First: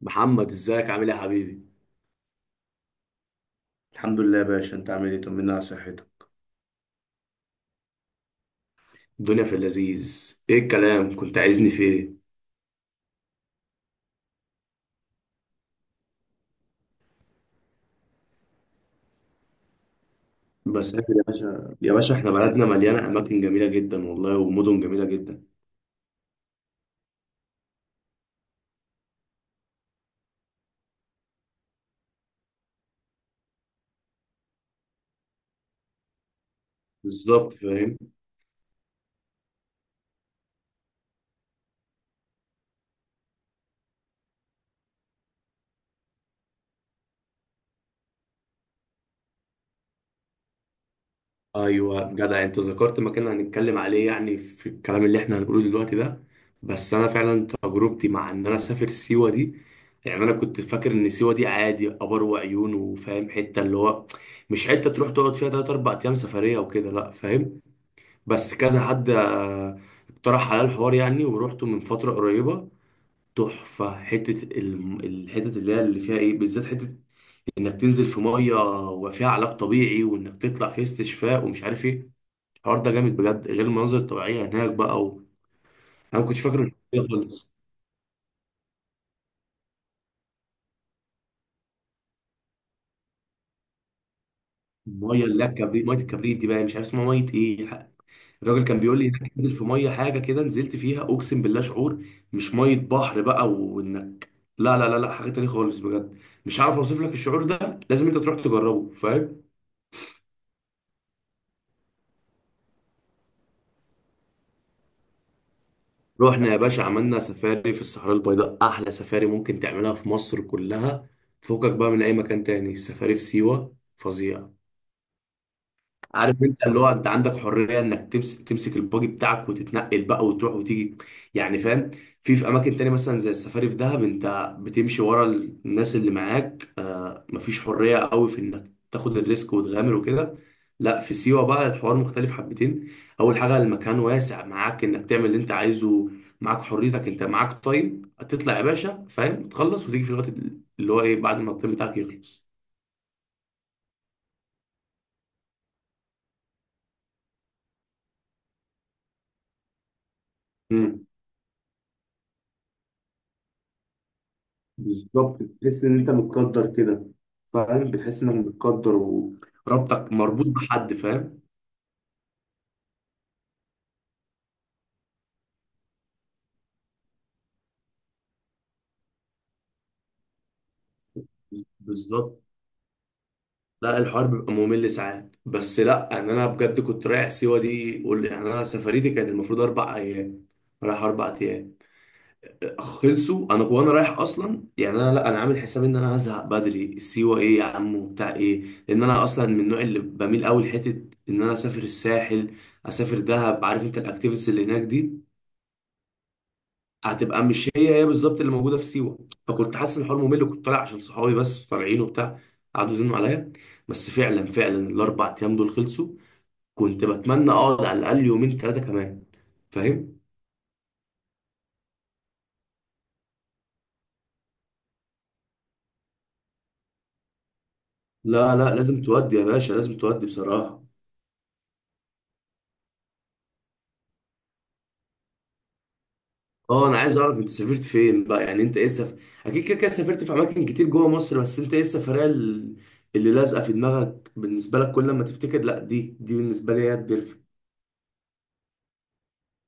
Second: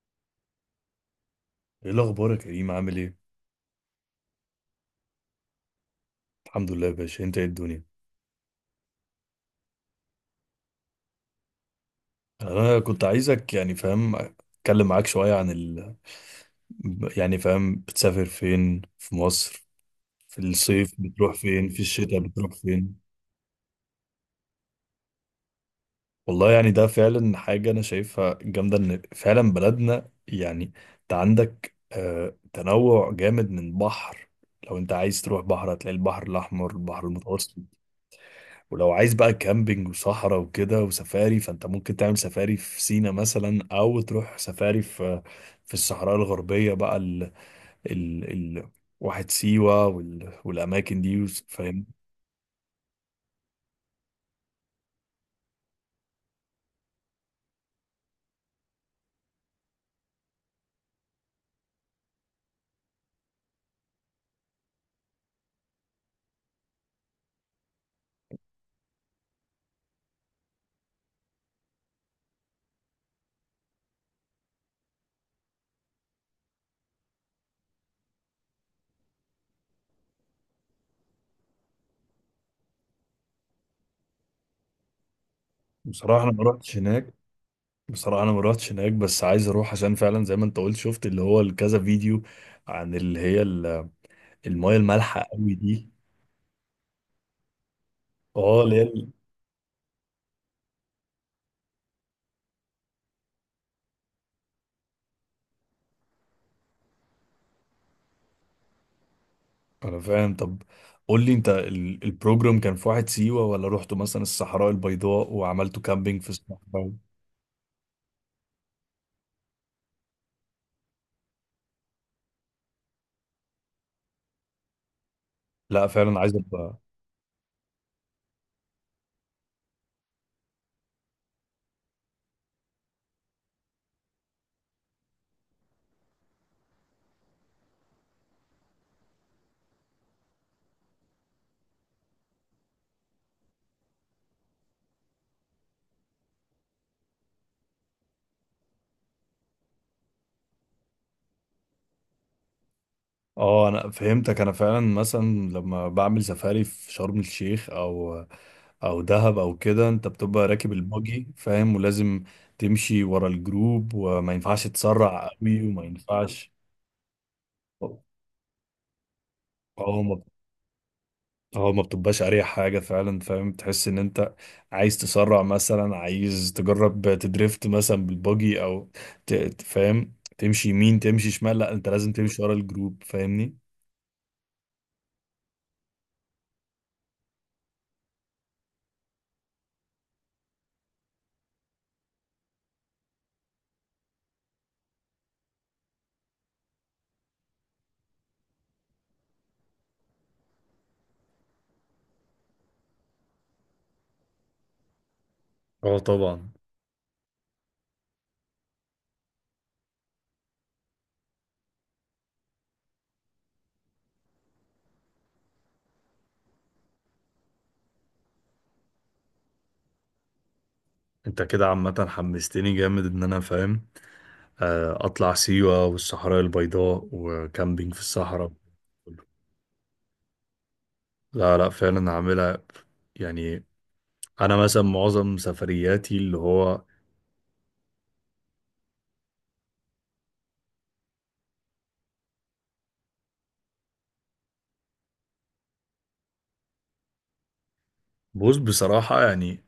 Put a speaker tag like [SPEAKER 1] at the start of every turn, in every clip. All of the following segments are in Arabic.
[SPEAKER 1] محمد، ازيك عامل ايه يا حبيبي؟
[SPEAKER 2] ايه الاخبار يا كريم، عامل ايه؟
[SPEAKER 1] الحمد لله يا باشا. انت عامل ايه؟ طمنا على صحتك.
[SPEAKER 2] الحمد لله يا باشا، انت ايه الدنيا؟
[SPEAKER 1] الدنيا في اللذيذ. ايه الكلام، كنت عايزني في ايه؟
[SPEAKER 2] انا كنت عايزك يعني فاهم اتكلم معاك شويه عن يعني فاهم، بتسافر فين في مصر؟ في الصيف
[SPEAKER 1] بسافر يا
[SPEAKER 2] بتروح فين؟
[SPEAKER 1] باشا
[SPEAKER 2] في
[SPEAKER 1] يا باشا
[SPEAKER 2] الشتاء
[SPEAKER 1] احنا
[SPEAKER 2] بتروح
[SPEAKER 1] بلدنا
[SPEAKER 2] فين؟
[SPEAKER 1] مليانة أماكن جميلة جدا والله، ومدن جميلة جدا.
[SPEAKER 2] والله يعني ده فعلا حاجه انا شايفها جامده ان فعلا بلدنا يعني، انت عندك تنوع جامد من بحر. لو انت عايز تروح بحر هتلاقي البحر الاحمر، البحر
[SPEAKER 1] بالظبط
[SPEAKER 2] المتوسط.
[SPEAKER 1] فاهم.
[SPEAKER 2] ولو عايز بقى كامبينج وصحراء وكده وسفاري، فانت ممكن تعمل سفاري في سينا مثلا او تروح سفاري في الصحراء الغربية بقى ال ال ال واحد سيوة والاماكن دي فاهم.
[SPEAKER 1] ايوه جدع، انت ذكرت مكان هنتكلم عليه يعني في الكلام اللي احنا هنقوله دلوقتي ده. بس انا فعلا تجربتي مع ان انا اسافر سيوه دي، يعني انا كنت فاكر ان سيوه دي عادي، ابر وعيون وفاهم، حته اللي هو مش حته تروح تقعد فيها 3 4 ايام سفريه وكده، لا فاهم. بس كذا حد اقترح على الحوار يعني، ورحته من فترة قريبة. تحفة حتة الحتت اللي هي اللي فيها ايه بالذات، حتة انك تنزل في مية، وفيها علاج طبيعي وانك تطلع في استشفاء ومش عارف ايه. الحوار ده جامد بجد، غير المناظر الطبيعية هناك بقى. و... انا
[SPEAKER 2] بصراحة
[SPEAKER 1] ما
[SPEAKER 2] انا
[SPEAKER 1] كنتش
[SPEAKER 2] ما
[SPEAKER 1] فاكر ان
[SPEAKER 2] روحتش
[SPEAKER 1] كده
[SPEAKER 2] هناك.
[SPEAKER 1] خالص.
[SPEAKER 2] بصراحة انا ما روحتش هناك، بس عايز اروح عشان فعلا زي ما انت قلت، شفت اللي هو كذا فيديو عن اللي هي المايه المالحة
[SPEAKER 1] المية اللي هي
[SPEAKER 2] قوي
[SPEAKER 1] الكبريت،
[SPEAKER 2] دي.
[SPEAKER 1] مية الكبريت دي بقى مش عارف اسمها مية ايه.
[SPEAKER 2] اه،
[SPEAKER 1] الراجل
[SPEAKER 2] اللي
[SPEAKER 1] كان بيقول
[SPEAKER 2] هي
[SPEAKER 1] لي انك تنزل في ميه حاجه كده، نزلت فيها اقسم بالله، شعور مش ميه بحر بقى، وانك، لا لا لا لا، حاجه تانية خالص بجد. مش عارف اوصف لك الشعور ده، لازم انت تروح تجربه فاهم.
[SPEAKER 2] انا فاهم. طب، قول لي انت البروجرام كان في واحد سيوة، ولا رحتوا مثلا الصحراء البيضاء وعملتوا كامبينج في
[SPEAKER 1] رحنا يا باشا،
[SPEAKER 2] الصحراء؟
[SPEAKER 1] عملنا سفاري في الصحراء البيضاء، احلى سفاري ممكن تعملها في مصر كلها. فوقك بقى من اي مكان تاني، السفاري في سيوه فظيع.
[SPEAKER 2] لا، فعلا عايز
[SPEAKER 1] عارف انت
[SPEAKER 2] ابقى.
[SPEAKER 1] اللي هو انت عندك حريه انك تمسك الباجي بتاعك وتتنقل بقى وتروح وتيجي، يعني فاهم. في اماكن تانية مثلا زي السفاري في دهب، انت بتمشي ورا الناس اللي معاك، مفيش حريه قوي في انك تاخد الريسك وتغامر وكده. لا في سيوه بقى الحوار مختلف حبتين. اول حاجه المكان واسع، معاك انك تعمل اللي انت عايزه، معاك حريتك، انت معاك تايم تطلع يا باشا فاهم، تخلص وتيجي في الوقت اللي هو ايه بعد ما التايم بتاعك يخلص.
[SPEAKER 2] اه، انا فهمتك. انا فعلا مثلا، لما بعمل سفاري في شرم الشيخ او دهب او كده، انت بتبقى راكب البuggy فاهم، ولازم تمشي ورا الجروب وما ينفعش تسرع
[SPEAKER 1] بالظبط،
[SPEAKER 2] قوي وما
[SPEAKER 1] بتحس ان انت
[SPEAKER 2] ينفعش...
[SPEAKER 1] متقدر كده فاهم، بتحس انك متقدر،
[SPEAKER 2] اه
[SPEAKER 1] وربطك
[SPEAKER 2] ما
[SPEAKER 1] مربوط بحد فاهم.
[SPEAKER 2] اه ما بتبقاش اريح حاجه فعلا، فاهم. تحس ان انت عايز تسرع مثلا، عايز تجرب تدريفت مثلا بالبوجي او فاهم، تمشي يمين، تمشي شمال، لا انت لازم
[SPEAKER 1] بالظبط.
[SPEAKER 2] تمشي ورا الجروب فاهمني.
[SPEAKER 1] لا الحوار بيبقى ممل ساعات، بس لا، ان انا بجد كنت رايح سيوه دي قول يعني، انا سفريتي كانت المفروض اربع ايام، رايح اربع ايام، خلصوا انا وانا رايح اصلا. يعني انا، لا انا عامل حساب ان انا هزهق بدري، سيوه ايه يا عم وبتاع ايه، لان انا اصلا من النوع اللي بميل قوي لحته ان انا اسافر الساحل، اسافر دهب. عارف انت الاكتيفيتيز اللي هناك دي
[SPEAKER 2] اه طبعا.
[SPEAKER 1] هتبقى مش هي هي بالظبط اللي موجوده في سيوه. فكنت حاسس ان الحوار ممل، وكنت طالع عشان صحابي بس طالعين وبتاع، قعدوا يزنوا عليا. بس فعلا فعلا الاربع ايام دول خلصوا، كنت بتمنى اقعد على الاقل يومين ثلاثه كمان فاهم.
[SPEAKER 2] انت كده عامة حمستني جامد ان انا فاهم اطلع سيوة والصحراء البيضاء وكامبينج في الصحراء.
[SPEAKER 1] لا لا، لازم تودي يا باشا، لازم تودي بصراحه.
[SPEAKER 2] لا لا فعلا هعملها. يعني انا مثلا معظم سفرياتي اللي هو...
[SPEAKER 1] اه، انا عايز اعرف انت سافرت فين بقى، يعني انت ايه سف... اكيد كده كده سافرت في اماكن كتير جوه مصر، بس انت ايه السفريه اللي لازقه في دماغك، بالنسبه لك كل ما تفتكر، لا دي دي بالنسبه لي هي البرفكت.
[SPEAKER 2] بص، بصراحة يعني،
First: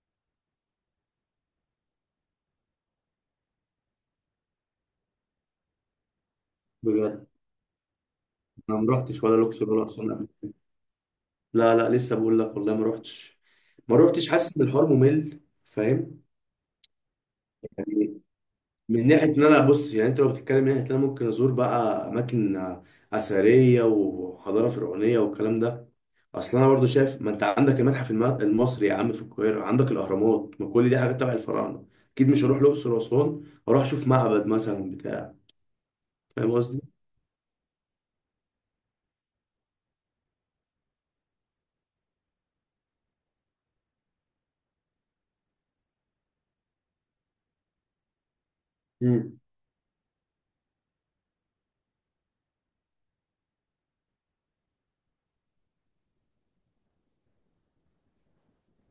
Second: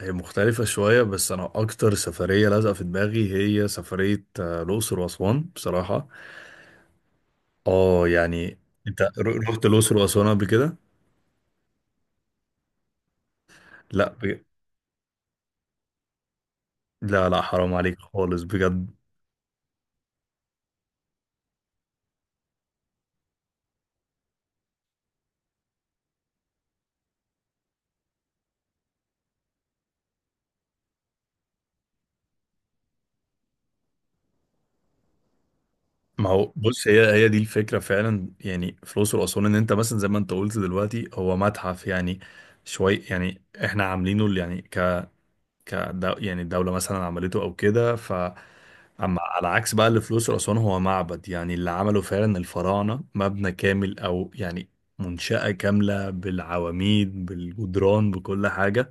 [SPEAKER 2] هي مختلفة شوية، بس أنا أكتر سفرية لازقة في دماغي هي سفرية الأقصر وأسوان، بصراحة.
[SPEAKER 1] بجد،
[SPEAKER 2] آه، يعني...
[SPEAKER 1] انا ما
[SPEAKER 2] أنت
[SPEAKER 1] رحتش ولا
[SPEAKER 2] رحت
[SPEAKER 1] لوكسور ولا
[SPEAKER 2] الأقصر
[SPEAKER 1] اسوان.
[SPEAKER 2] وأسوان قبل كده؟
[SPEAKER 1] لا لا، لسه بقول لك والله ما روحتش. ما
[SPEAKER 2] لا
[SPEAKER 1] روحتش، حاسس ان الحوار ممل فاهم.
[SPEAKER 2] لا لا، حرام عليك
[SPEAKER 1] يعني
[SPEAKER 2] خالص بجد.
[SPEAKER 1] من ناحيه ان انا بص، يعني انت لو بتتكلم من ناحيه ان انا ممكن ازور بقى اماكن اثريه وحضاره فرعونيه والكلام ده، اصل انا برضو شايف ما انت عندك المتحف المصري يا عم في القاهره، عندك الاهرامات، ما كل دي حاجات تبع الفراعنه. اكيد مش هروح الاقصر واسوان واروح اشوف معبد مثلا بتاع.
[SPEAKER 2] ما هو
[SPEAKER 1] فاهم قصدي.
[SPEAKER 2] بص، هي هي دي الفكرة فعلا، يعني في الأقصر وأسوان، إن أنت مثلا زي ما أنت قلت دلوقتي هو متحف يعني شوي، يعني إحنا عاملينه اللي يعني ك ك يعني الدولة مثلا عملته أو كده. اما
[SPEAKER 1] مم.
[SPEAKER 2] على عكس بقى اللي في الاقصر واسوان هو معبد، يعني اللي عمله فعلا الفراعنه، مبنى كامل او يعني منشأة كاملة بالعواميد بالجدران بكل حاجة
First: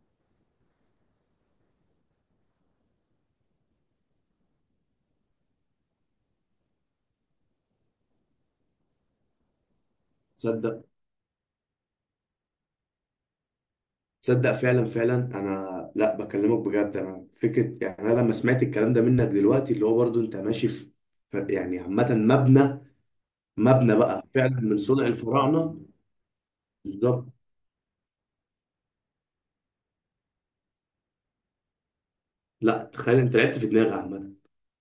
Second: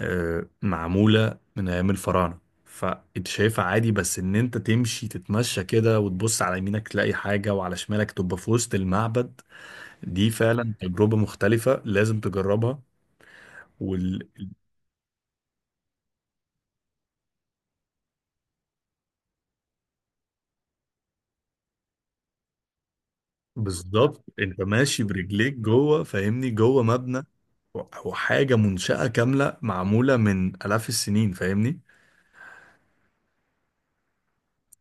[SPEAKER 2] معمولة من أيام الفراعنة. فأنت شايفها عادي، بس إن أنت تمشي تتمشى كده وتبص على يمينك تلاقي حاجة وعلى شمالك تبقى في وسط المعبد. دي فعلا
[SPEAKER 1] تصدق
[SPEAKER 2] تجربة مختلفة، لازم تجربها.
[SPEAKER 1] تصدق فعلا فعلا انا، لا بكلمك بجد. انا فكره يعني، انا لما سمعت الكلام ده منك دلوقتي اللي هو برضو انت ماشي في يعني عامه مبنى، مبنى
[SPEAKER 2] بالظبط،
[SPEAKER 1] بقى
[SPEAKER 2] انت
[SPEAKER 1] فعلا من
[SPEAKER 2] ماشي
[SPEAKER 1] صنع
[SPEAKER 2] برجليك
[SPEAKER 1] الفراعنه.
[SPEAKER 2] جوه فاهمني، جوه مبنى.
[SPEAKER 1] بالظبط.
[SPEAKER 2] وحاجة منشأة كاملة معمولة من آلاف السنين فاهمني.
[SPEAKER 1] لا تخيل، انت لعبت في دماغي عامه.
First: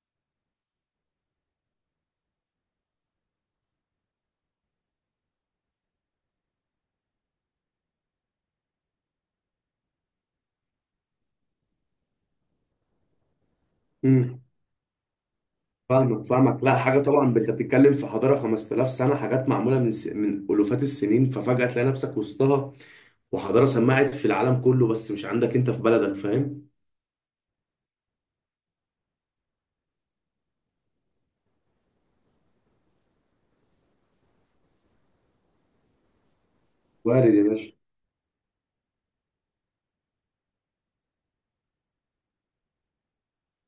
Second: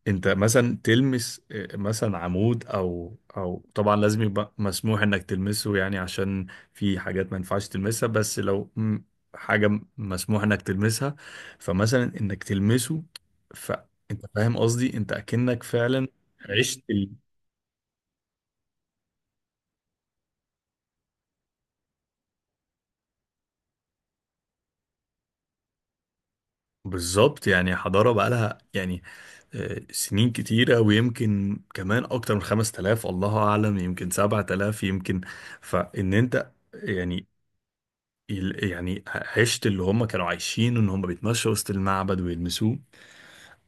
[SPEAKER 2] انت مثلا تلمس اه، مثلا عمود او طبعا لازم يبقى مسموح انك تلمسه، يعني عشان في حاجات ما ينفعش تلمسها. بس لو حاجة مسموح انك تلمسها، فمثلا انك تلمسه، فانت
[SPEAKER 1] امم
[SPEAKER 2] فاهم قصدي، انت اكنك فعلا
[SPEAKER 1] فاهمك فاهمك، لا
[SPEAKER 2] عشت
[SPEAKER 1] حاجه
[SPEAKER 2] ال-
[SPEAKER 1] طبعا، انت بتتكلم في حضاره 5000 سنه، حاجات معموله من س... من الوفات السنين، ففجاه تلاقي نفسك وسطها، وحضاره سمعت في العالم كله بس مش عندك انت في بلدك فاهم.
[SPEAKER 2] بالظبط يعني حضارة بقالها يعني سنين كتيرة، ويمكن كمان أكتر من خمس تلاف الله أعلم، يمكن سبعة تلاف يمكن. فإن أنت يعني
[SPEAKER 1] وارد يا باشا.
[SPEAKER 2] يعني عشت اللي هم كانوا عايشين، إن هم بيتمشوا وسط المعبد ويلمسوه.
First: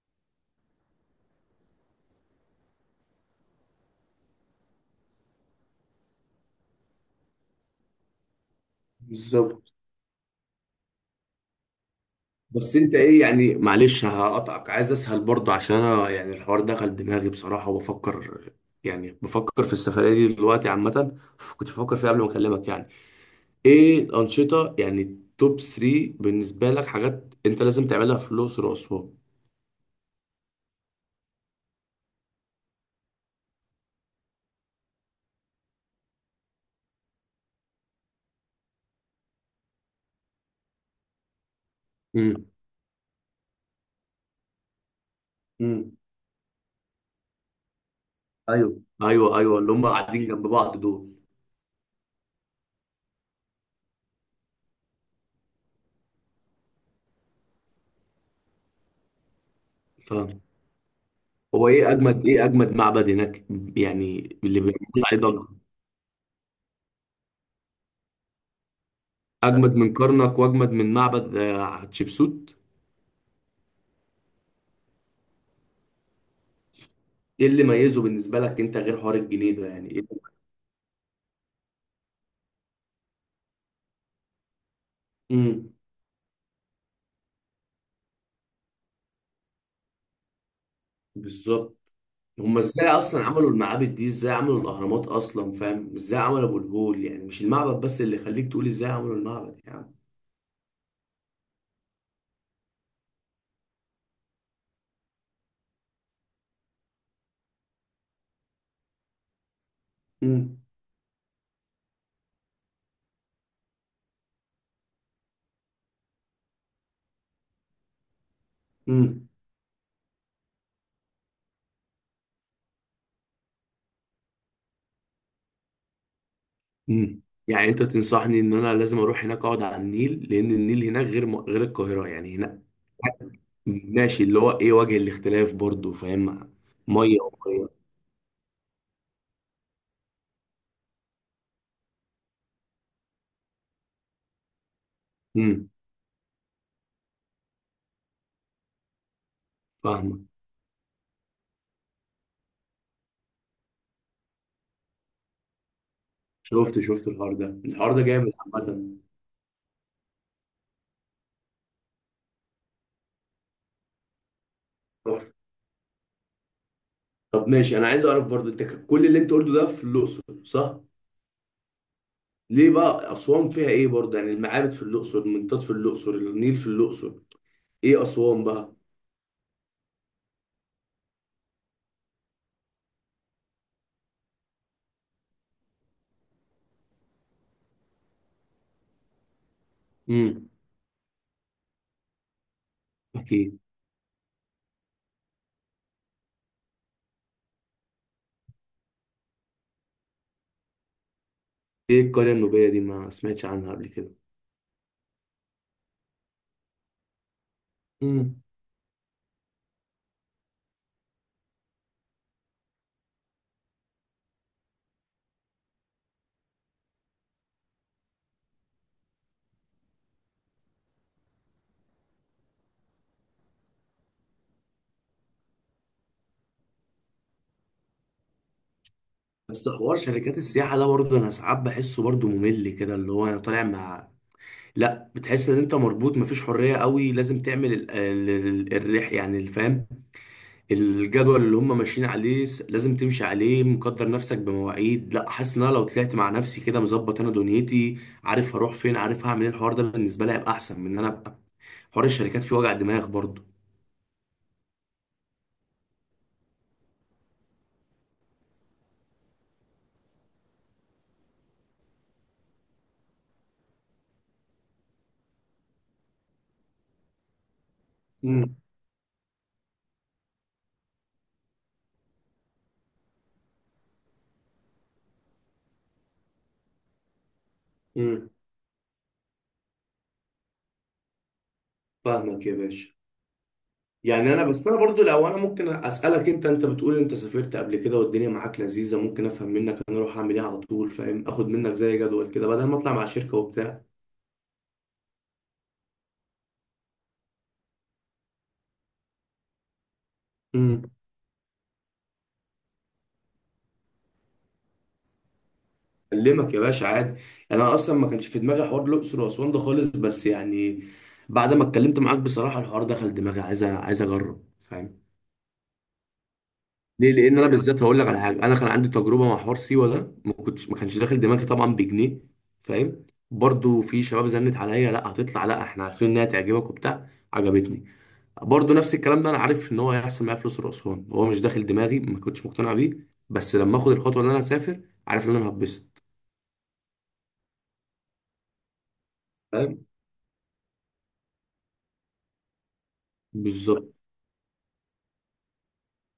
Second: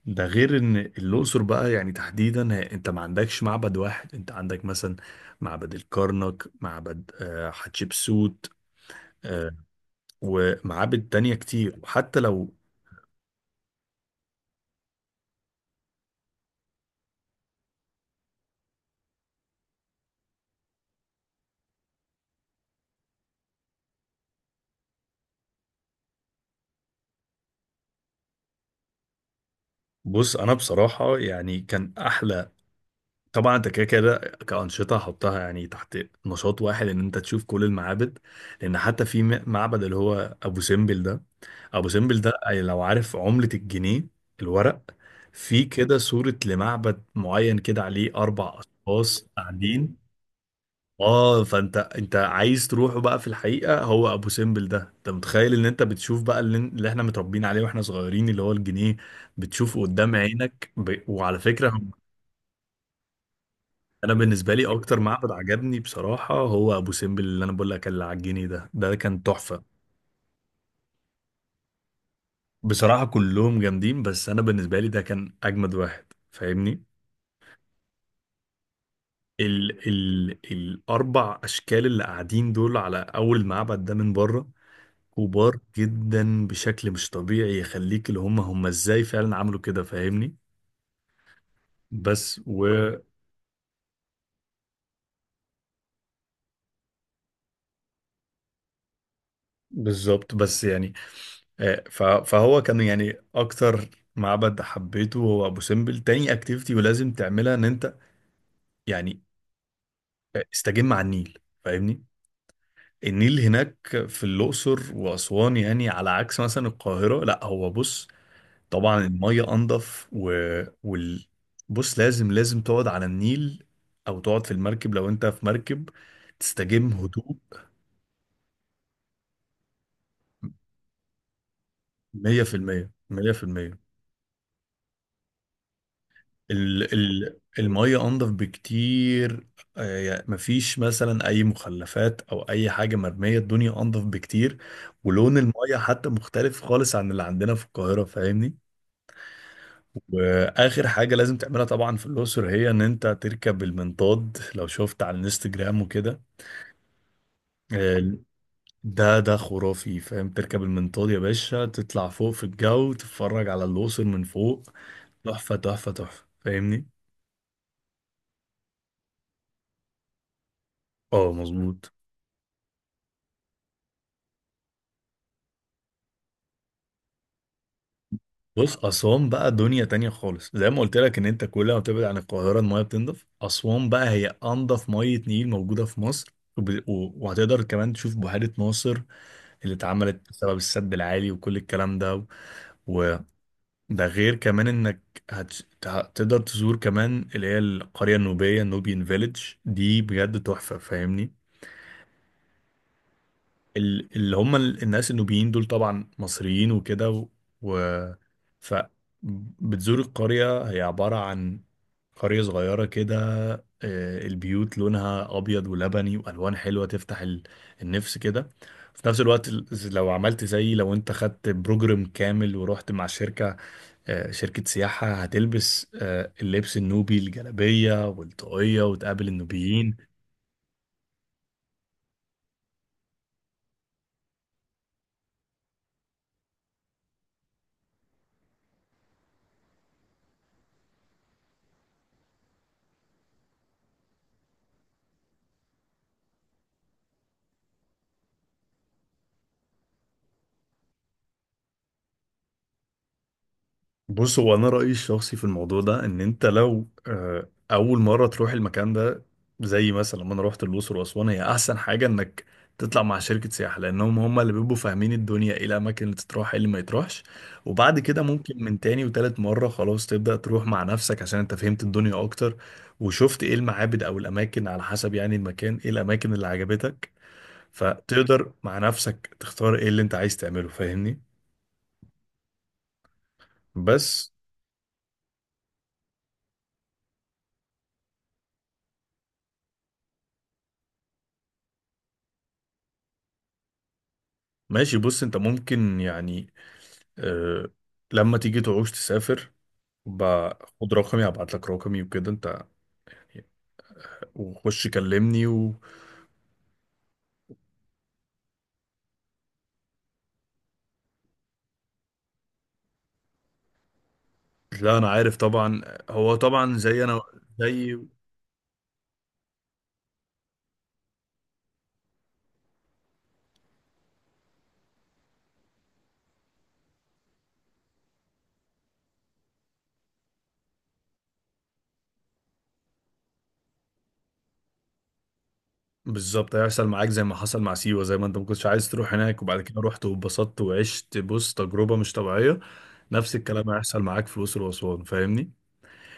[SPEAKER 2] ده غير إن الأقصر بقى، يعني تحديدا أنت ما عندكش معبد واحد، أنت عندك مثلا معبد الكرنك، معبد حتشبسوت آه،
[SPEAKER 1] بالظبط.
[SPEAKER 2] ومعابد تانية كتير، وحتى لو...
[SPEAKER 1] بس انت ايه يعني، معلش هقطعك عايز اسهل برضه، عشان انا يعني الحوار دخل دماغي بصراحة وبفكر، يعني بفكر في السفرية دي دلوقتي عامة، كنت بفكر فيها قبل ما اكلمك. يعني ايه الأنشطة، يعني توب 3 بالنسبة لك، حاجات انت لازم تعملها في الأقصر وأسوان.
[SPEAKER 2] بص أنا بصراحة يعني كان أحلى. طبعا انت كده كده كأنشطة حطها يعني تحت نشاط واحد، ان انت تشوف كل المعابد، لان حتى في معبد اللي هو ابو سمبل ده. ابو سمبل ده،
[SPEAKER 1] امم
[SPEAKER 2] أي لو عارف عملة الجنيه، الورق، في كده
[SPEAKER 1] امم
[SPEAKER 2] صورة لمعبد معين كده عليه اربع
[SPEAKER 1] ايوه
[SPEAKER 2] اشخاص
[SPEAKER 1] ايوه ايوه، اللي هم
[SPEAKER 2] قاعدين،
[SPEAKER 1] قاعدين جنب بعض دول
[SPEAKER 2] اه، فانت انت عايز تروحه بقى في الحقيقة. هو ابو سمبل ده، انت متخيل ان انت بتشوف بقى اللي احنا متربيين عليه واحنا صغيرين، اللي هو الجنيه، بتشوفه قدام
[SPEAKER 1] فاهم.
[SPEAKER 2] عينك وعلى
[SPEAKER 1] هو
[SPEAKER 2] فكرة...
[SPEAKER 1] ايه اجمد، ايه اجمد معبد هناك
[SPEAKER 2] انا
[SPEAKER 1] يعني
[SPEAKER 2] بالنسبه
[SPEAKER 1] اللي
[SPEAKER 2] لي
[SPEAKER 1] بيعملوا
[SPEAKER 2] اكتر
[SPEAKER 1] عليه
[SPEAKER 2] معبد
[SPEAKER 1] ضجة؟
[SPEAKER 2] عجبني بصراحه هو ابو سمبل، اللي انا بقول لك اللي على الجنيه ده، ده كان تحفه.
[SPEAKER 1] اجمد من كرنك واجمد من معبد حتشبسوت؟
[SPEAKER 2] بصراحه كلهم جامدين، بس انا بالنسبه لي ده كان اجمد واحد فاهمني.
[SPEAKER 1] ايه اللي ميزه بالنسبه لك انت غير حوار الجنيه ده،
[SPEAKER 2] ال
[SPEAKER 1] يعني ايه؟
[SPEAKER 2] ال الاربع اشكال اللي قاعدين دول على اول معبد ده من بره، كبار
[SPEAKER 1] امم
[SPEAKER 2] جدا بشكل مش طبيعي، يخليك اللي هم ازاي فعلا عملوا كده فاهمني.
[SPEAKER 1] بالظبط.
[SPEAKER 2] بس
[SPEAKER 1] هم ازاي اصلا عملوا المعابد دي، ازاي عملوا الاهرامات اصلا فاهم، ازاي عملوا ابو الهول، يعني مش المعبد بس اللي يخليك تقول ازاي عملوا المعبد يعني.
[SPEAKER 2] بالظبط. بس يعني فهو كان يعني اكتر معبد حبيته هو ابو سمبل. تاني اكتيفيتي ولازم تعملها ان انت يعني
[SPEAKER 1] امم
[SPEAKER 2] استجم على النيل فاهمني. النيل هناك في الاقصر واسوان يعني على عكس مثلا القاهره، لا هو بص، طبعا
[SPEAKER 1] امم
[SPEAKER 2] الميه انضف وال... بص لازم تقعد على النيل، او تقعد في المركب لو انت في مركب، تستجم،
[SPEAKER 1] امم
[SPEAKER 2] هدوء.
[SPEAKER 1] يعني انت تنصحني ان انا لازم اروح هناك اقعد على النيل، لان النيل هناك غير م... غير القاهره يعني هناك.
[SPEAKER 2] 100% 100%.
[SPEAKER 1] ماشي، اللي هو ايه وجه الاختلاف برضو فاهم؟
[SPEAKER 2] ال
[SPEAKER 1] ميه
[SPEAKER 2] ال
[SPEAKER 1] وميه.
[SPEAKER 2] المية أنضف بكتير يعني مفيش مثلا أي مخلفات أو أي حاجة مرمية، الدنيا أنضف بكتير، ولون
[SPEAKER 1] امم
[SPEAKER 2] المية حتى مختلف خالص عن اللي عندنا في القاهرة فاهمني.
[SPEAKER 1] فاهمه.
[SPEAKER 2] وآخر حاجة لازم تعملها طبعا في الأقصر هي إن أنت تركب المنطاد، لو شفت على الانستجرام وكده
[SPEAKER 1] شفت شفت، الحوار ده، الحوار
[SPEAKER 2] آه،
[SPEAKER 1] ده جامد.
[SPEAKER 2] ده خرافي فاهم. تركب المنطاد يا باشا، تطلع فوق في الجو، تتفرج على الأقصر من فوق،
[SPEAKER 1] عامه
[SPEAKER 2] تحفة تحفة تحفة فاهمني.
[SPEAKER 1] طب ماشي، انا عايز اعرف برضو انت كل اللي انت قلته ده في الاقصر صح؟
[SPEAKER 2] اه مظبوط.
[SPEAKER 1] ليه بقى اسوان فيها ايه برضو؟ يعني المعابد في الاقصر، المنطاد في الاقصر، النيل في الاقصر، ايه اسوان بقى؟
[SPEAKER 2] بص أسوان بقى دنيا تانية خالص، زي ما قلت لك، إن أنت كل ما بتبعد عن القاهرة المية بتنضف. أسوان بقى هي أنضف مية نيل موجودة في مصر، وهتقدر كمان تشوف بحيرة ناصر اللي اتعملت
[SPEAKER 1] امم
[SPEAKER 2] بسبب السد العالي وكل الكلام ده. وده
[SPEAKER 1] اكيد.
[SPEAKER 2] غير كمان إنك هتقدر تزور كمان اللي هي القرية النوبية، نوبيان فيليج. دي بجد تحفة فاهمني.
[SPEAKER 1] ايه القريه النوبيه دي، ما سمعتش عنها قبل كده.
[SPEAKER 2] الناس النوبيين دول طبعا مصريين وكده و... و...
[SPEAKER 1] امم
[SPEAKER 2] ف بتزور القرية، هي عبارة عن قرية صغيرة كده. البيوت لونها أبيض ولبني وألوان حلوة، تفتح النفس كده. في نفس الوقت لو عملت زي، لو انت خدت بروجرام كامل ورحت مع شركة شركة سياحة، هتلبس اللبس النوبي، الجلابية والطاقية، وتقابل
[SPEAKER 1] بس حوار
[SPEAKER 2] النوبيين.
[SPEAKER 1] شركات السياحه ده برضه انا ساعات بحسه برضه ممل كده، اللي هو انا طالع مع، لا بتحس ان انت مربوط، مفيش حريه قوي، لازم تعمل الرح يعني الفهم، الجدول اللي هم ماشيين عليه لازم تمشي عليه، مقدر نفسك بمواعيد. لا حاسس ان انا لو طلعت مع نفسي كده مظبط انا دنيتي، عارف هروح فين عارف هعمل ايه، الحوار ده بالنسبه لي هيبقى احسن من ان انا ابقى حوار الشركات فيه وجع دماغ برضه.
[SPEAKER 2] بص هو انا رايي الشخصي في الموضوع ده، ان انت لو اول مره تروح المكان ده، زي مثلا لما انا رحت الاقصر واسوان، هي احسن حاجه انك تطلع مع شركه سياحه، لانهم هم اللي بيبقوا فاهمين الدنيا ايه الاماكن اللي تتروح ايه اللي ما يتروحش. وبعد كده
[SPEAKER 1] امم
[SPEAKER 2] ممكن من تاني وتالت مره خلاص تبدا تروح مع نفسك عشان انت فهمت الدنيا اكتر، وشفت ايه المعابد او الاماكن، على حسب يعني المكان ايه الاماكن اللي عجبتك،
[SPEAKER 1] امم
[SPEAKER 2] فتقدر مع نفسك تختار ايه اللي انت عايز تعمله فاهمني.
[SPEAKER 1] فاهمك يا باشا.
[SPEAKER 2] بس.
[SPEAKER 1] يعني انا بس انا برضو لو انا ممكن اسالك، انت بتقول انت سافرت قبل كده والدنيا معاك لذيذه، ممكن افهم منك انا اروح اعمل ايه على طول فاهم، اخد منك زي جدول كده بدل ما اطلع مع شركه وبتاع.
[SPEAKER 2] ماشي، بص انت ممكن يعني أه لما تيجي تعوز تسافر، باخد رقمي، هبعت لك رقمي وكده، انت وخش كلمني
[SPEAKER 1] اكلمك يا باشا عادي. يعني انا اصلا ما كانش في دماغي حوار الاقصر واسوان ده خالص، بس يعني بعد ما اتكلمت معاك بصراحه الحوار دخل دماغي، عايز عايز اجرب
[SPEAKER 2] لا،
[SPEAKER 1] فاهم.
[SPEAKER 2] انا عارف طبعا. هو طبعا
[SPEAKER 1] ليه، لان انا بالذات
[SPEAKER 2] زي
[SPEAKER 1] هقول لك على حاجه، انا كان عندي تجربه مع حوار سيوه ده، ما كانش داخل دماغي طبعا بجنيه فاهم. برضو في شباب زنت عليا، لا هتطلع، لا احنا عارفين انها تعجبك وبتاع عجبتني. برضو نفس الكلام ده انا عارف ان هو هيحصل معايا في الاقصر واسوان، هو مش داخل دماغي ما كنتش مقتنع بيه، بس لما اخد الخطوه ان انا اسافر عارف ان انا هتبسط
[SPEAKER 2] بالظبط هيحصل معاك زي ما حصل مع سيوة، زي ما انت ما كنتش عايز تروح هناك وبعد كده
[SPEAKER 1] فاهم.
[SPEAKER 2] رحت واتبسطت وعشت بص تجربة مش طبيعية. نفس الكلام
[SPEAKER 1] بالظبط،
[SPEAKER 2] هيحصل معاك في الأقصر وأسوان فاهمني.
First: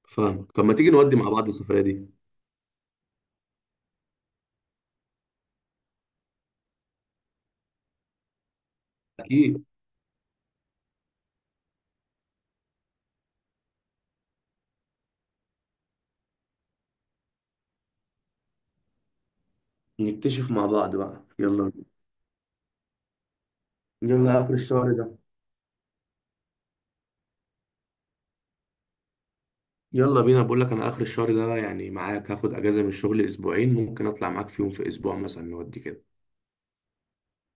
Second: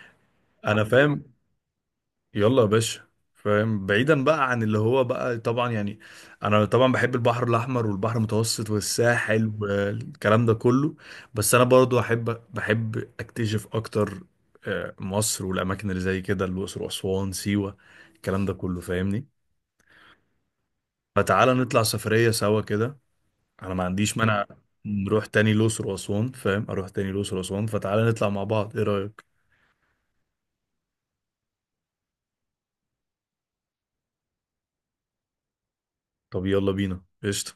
[SPEAKER 1] فاهمك. طب ما
[SPEAKER 2] انا
[SPEAKER 1] تيجي نودي
[SPEAKER 2] فاهم.
[SPEAKER 1] مع بعض السفرية دي؟
[SPEAKER 2] يلا يا باشا فاهم، بعيدا بقى عن اللي هو بقى طبعا يعني، انا طبعا بحب البحر الاحمر والبحر المتوسط والساحل
[SPEAKER 1] اكيد.
[SPEAKER 2] والكلام ده كله، بس انا برضو بحب اكتشف اكتر مصر والاماكن اللي زي كده، الاقصر واسوان سيوه، الكلام ده كله فاهمني.
[SPEAKER 1] نكتشف مع بعض بقى،
[SPEAKER 2] فتعالى
[SPEAKER 1] يلا
[SPEAKER 2] نطلع
[SPEAKER 1] بينا.
[SPEAKER 2] سفريه سوا كده، انا ما عنديش
[SPEAKER 1] يلا
[SPEAKER 2] مانع.
[SPEAKER 1] اخر الشهر ده.
[SPEAKER 2] نروح تاني الاقصر واسوان فاهم، اروح تاني الاقصر واسوان، فتعالى نطلع مع بعض ايه رايك؟
[SPEAKER 1] يلا بينا، بقول لك انا اخر الشهر ده يعني، معاك هاخد اجازة من الشغل اسبوعين ممكن اطلع معاك فيهم في اسبوع مثلا، نودي كده.
[SPEAKER 2] طب يلا بينا قشطه.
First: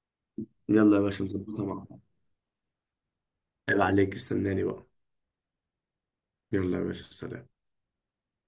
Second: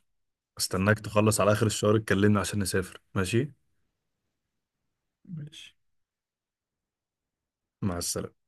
[SPEAKER 1] يلا
[SPEAKER 2] استناك
[SPEAKER 1] يا باشا عشان
[SPEAKER 2] تخلص على
[SPEAKER 1] نظبطها
[SPEAKER 2] اخر
[SPEAKER 1] مع
[SPEAKER 2] الشهر
[SPEAKER 1] بعض.
[SPEAKER 2] اتكلمنا عشان نسافر ماشي.
[SPEAKER 1] عيب عليك، استناني بقى.
[SPEAKER 2] ماشي.
[SPEAKER 1] يلا يا باشا، سلام.
[SPEAKER 2] مع السلامة.